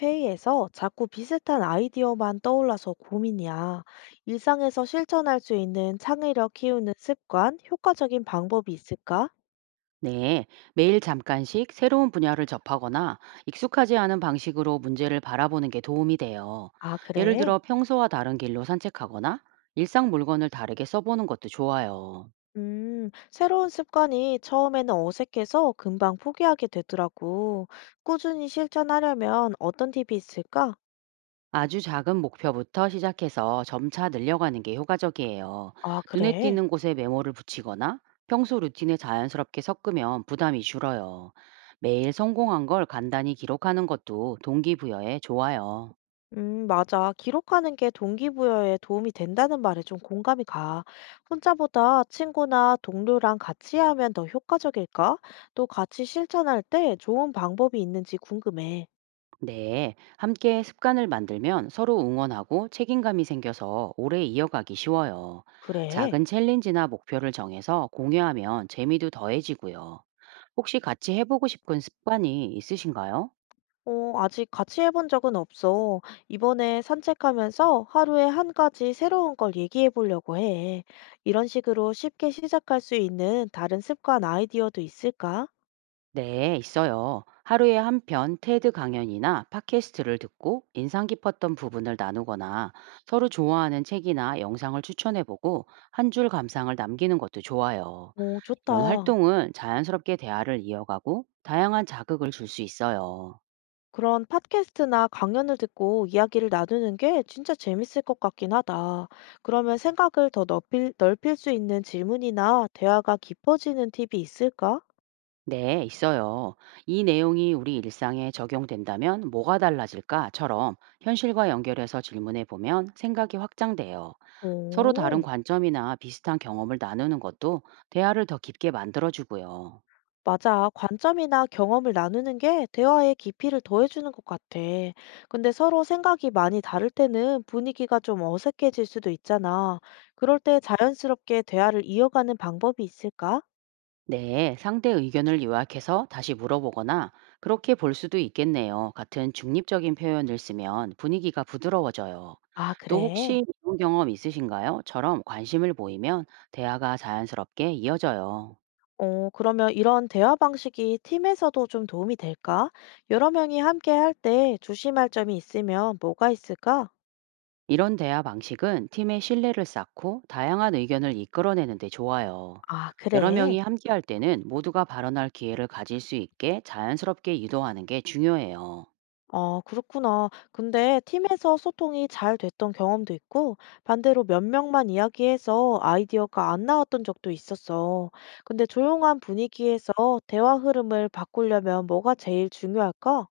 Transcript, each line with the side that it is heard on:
left: 회의에서 자꾸 비슷한 아이디어만 떠올라서 고민이야. 일상에서 실천할 수 있는 창의력 키우는 습관, 효과적인 방법이 있을까?
right: 네, 매일 잠깐씩 새로운 분야를 접하거나 익숙하지 않은 방식으로 문제를 바라보는 게 도움이 돼요.
left: 아,
right: 예를
left: 그래?
right: 들어 평소와 다른 길로 산책하거나 일상 물건을 다르게 써보는 것도 좋아요.
left: 새로운 습관이 처음에는 어색해서 금방 포기하게 되더라고. 꾸준히 실천하려면 어떤 팁이 있을까?
right: 아주 작은 목표부터 시작해서 점차 늘려가는 게 효과적이에요.
left: 아,
right: 눈에
left: 그래?
right: 띄는 곳에 메모를 붙이거나 평소 루틴에 자연스럽게 섞으면 부담이 줄어요. 매일 성공한 걸 간단히 기록하는 것도 동기부여에 좋아요.
left: 맞아. 기록하는 게 동기부여에 도움이 된다는 말에 좀 공감이 가. 혼자보다 친구나 동료랑 같이 하면 더 효과적일까? 또 같이 실천할 때 좋은 방법이 있는지 궁금해.
right: 네, 함께 습관을 만들면 서로 응원하고 책임감이 생겨서 오래 이어가기 쉬워요.
left: 그래.
right: 작은 챌린지나 목표를 정해서 공유하면 재미도 더해지고요. 혹시 같이 해보고 싶은 습관이 있으신가요?
left: 어, 아직 같이 해본 적은 없어. 이번에 산책하면서 하루에 한 가지 새로운 걸 얘기해 보려고 해. 이런 식으로 쉽게 시작할 수 있는 다른 습관 아이디어도 있을까?
right: 네, 있어요. 하루에 한 편 테드 강연이나 팟캐스트를 듣고 인상 깊었던 부분을 나누거나 서로 좋아하는 책이나 영상을 추천해보고 한 줄 감상을 남기는 것도 좋아요.
left: 오,
right: 이런
left: 좋다.
right: 활동은 자연스럽게 대화를 이어가고 다양한 자극을 줄 수 있어요.
left: 그런 팟캐스트나 강연을 듣고 이야기를 나누는 게 진짜 재밌을 것 같긴 하다. 그러면 생각을 더 넓힐 수 있는 질문이나 대화가 깊어지는 팁이 있을까?
right: 네, 있어요. 이 내용이 우리 일상에 적용된다면 뭐가 달라질까?처럼 현실과 연결해서 질문해 보면 생각이 확장돼요. 서로 다른
left: 오,
right: 관점이나 비슷한 경험을 나누는 것도 대화를 더 깊게 만들어주고요.
left: 맞아. 관점이나 경험을 나누는 게 대화의 깊이를 더해주는 것 같아. 근데 서로 생각이 많이 다를 때는 분위기가 좀 어색해질 수도 있잖아. 그럴 때 자연스럽게 대화를 이어가는 방법이 있을까?
right: 네, 상대 의견을 요약해서 다시 물어보거나 그렇게 볼 수도 있겠네요. 같은 중립적인 표현을 쓰면 분위기가 부드러워져요.
left: 아,
right: 또
left: 그래.
right: 혹시 이런 경험 있으신가요?처럼 관심을 보이면 대화가 자연스럽게 이어져요.
left: 어, 그러면 이런 대화 방식이 팀에서도 좀 도움이 될까? 여러 명이 함께 할 때 조심할 점이 있으면 뭐가 있을까?
right: 이런 대화 방식은 팀의 신뢰를 쌓고 다양한 의견을 이끌어내는 데 좋아요.
left: 아,
right: 여러
left: 그래.
right: 명이 함께할 때는 모두가 발언할 기회를 가질 수 있게 자연스럽게 유도하는 게 중요해요.
left: 어, 그렇구나. 근데 팀에서 소통이 잘 됐던 경험도 있고, 반대로 몇 명만 이야기해서 아이디어가 안 나왔던 적도 있었어. 근데 조용한 분위기에서 대화 흐름을 바꾸려면 뭐가 제일 중요할까?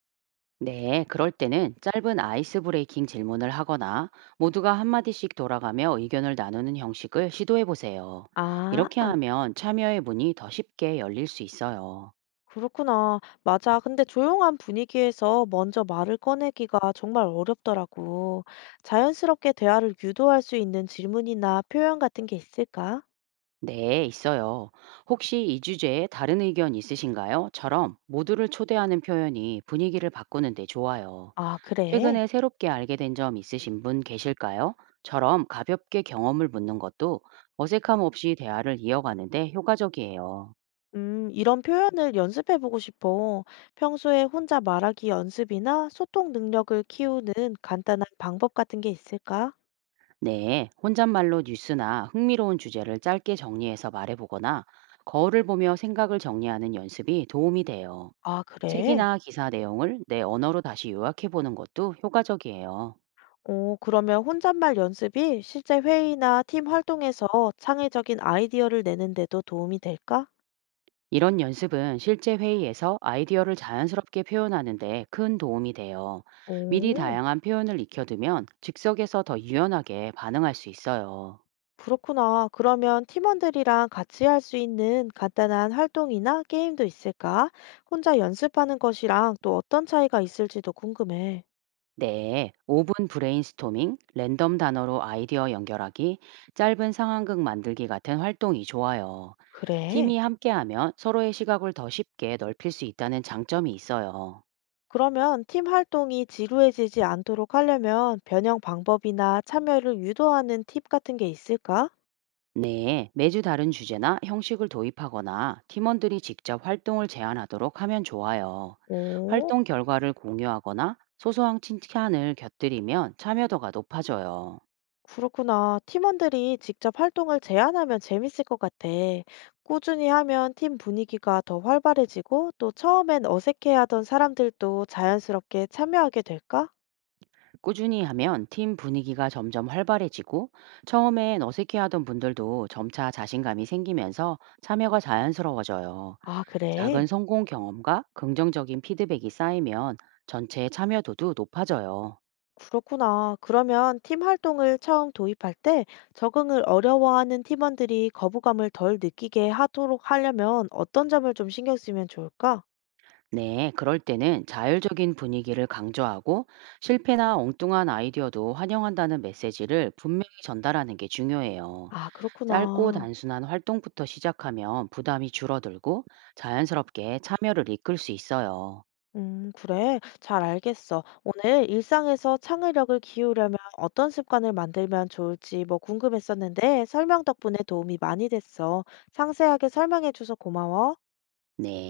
right: 네, 그럴 때는 짧은 아이스 브레이킹 질문을 하거나 모두가 한마디씩 돌아가며 의견을 나누는 형식을 시도해 보세요. 이렇게
left: 아,
right: 하면 참여의 문이 더 쉽게 열릴 수 있어요.
left: 그렇구나. 맞아. 근데 조용한 분위기에서 먼저 말을 꺼내기가 정말 어렵더라고. 자연스럽게 대화를 유도할 수 있는 질문이나 표현 같은 게 있을까?
right: 네, 있어요. 혹시 이 주제에 다른 의견 있으신가요? 처럼 모두를 초대하는 표현이 분위기를 바꾸는데 좋아요.
left: 아, 그래?
right: 최근에 새롭게 알게 된 점 있으신 분 계실까요? 처럼 가볍게 경험을 묻는 것도 어색함 없이 대화를 이어가는데 효과적이에요.
left: 이런 표현을 연습해보고 싶어. 평소에 혼자 말하기 연습이나 소통 능력을 키우는 간단한 방법 같은 게 있을까?
right: 네, 혼잣말로 뉴스나 흥미로운 주제를 짧게 정리해서 말해보거나 거울을 보며 생각을 정리하는 연습이 도움이 돼요.
left: 아, 그래?
right: 책이나 기사 내용을 내 언어로 다시 요약해보는 것도 효과적이에요.
left: 어, 그러면 혼잣말 연습이 실제 회의나 팀 활동에서 창의적인 아이디어를 내는데도 도움이 될까?
right: 이런 연습은 실제 회의에서 아이디어를 자연스럽게 표현하는데 큰 도움이 돼요. 미리
left: 오.
right: 다양한 표현을 익혀두면 즉석에서 더 유연하게 반응할 수 있어요.
left: 그렇구나. 그러면 팀원들이랑 같이 할 수 있는 간단한 활동이나 게임도 있을까? 혼자 연습하는 것이랑 또 어떤 차이가 있을지도 궁금해.
right: 네, 5분 브레인스토밍, 랜덤 단어로 아이디어 연결하기, 짧은 상황극 만들기 같은 활동이 좋아요.
left: 그래.
right: 팀이 함께하면 서로의 시각을 더 쉽게 넓힐 수 있다는 장점이 있어요.
left: 그러면 팀 활동이 지루해지지 않도록 하려면 변형 방법이나 참여를 유도하는 팁 같은 게 있을까?
right: 네, 매주 다른 주제나 형식을 도입하거나 팀원들이 직접 활동을 제안하도록 하면 좋아요.
left: 오.
right: 활동 결과를 공유하거나 소소한 칭찬을 곁들이면 참여도가 높아져요.
left: 그렇구나. 팀원들이 직접 활동을 제안하면 재밌을 것 같아. 꾸준히 하면 팀 분위기가 더 활발해지고 또 처음엔 어색해하던 사람들도 자연스럽게 참여하게 될까?
right: 꾸준히 하면 팀 분위기가 점점 활발해지고 처음엔 어색해하던 분들도 점차 자신감이 생기면서 참여가 자연스러워져요.
left: 아, 그래.
right: 작은 성공 경험과 긍정적인 피드백이 쌓이면 전체 참여도도 높아져요.
left: 그렇구나. 그러면 팀 활동을 처음 도입할 때 적응을 어려워하는 팀원들이 거부감을 덜 느끼게 하도록 하려면 어떤 점을 좀 신경 쓰면 좋을까?
right: 네, 그럴 때는 자율적인 분위기를 강조하고 실패나 엉뚱한 아이디어도 환영한다는 메시지를 분명히 전달하는 게 중요해요.
left: 아,
right: 짧고
left: 그렇구나.
right: 단순한 활동부터 시작하면 부담이 줄어들고 자연스럽게 참여를 이끌 수 있어요.
left: 그래. 잘 알겠어. 오늘 일상에서 창의력을 키우려면 어떤 습관을 만들면 좋을지 뭐 궁금했었는데 설명 덕분에 도움이 많이 됐어. 상세하게 설명해줘서 고마워.
right: 네.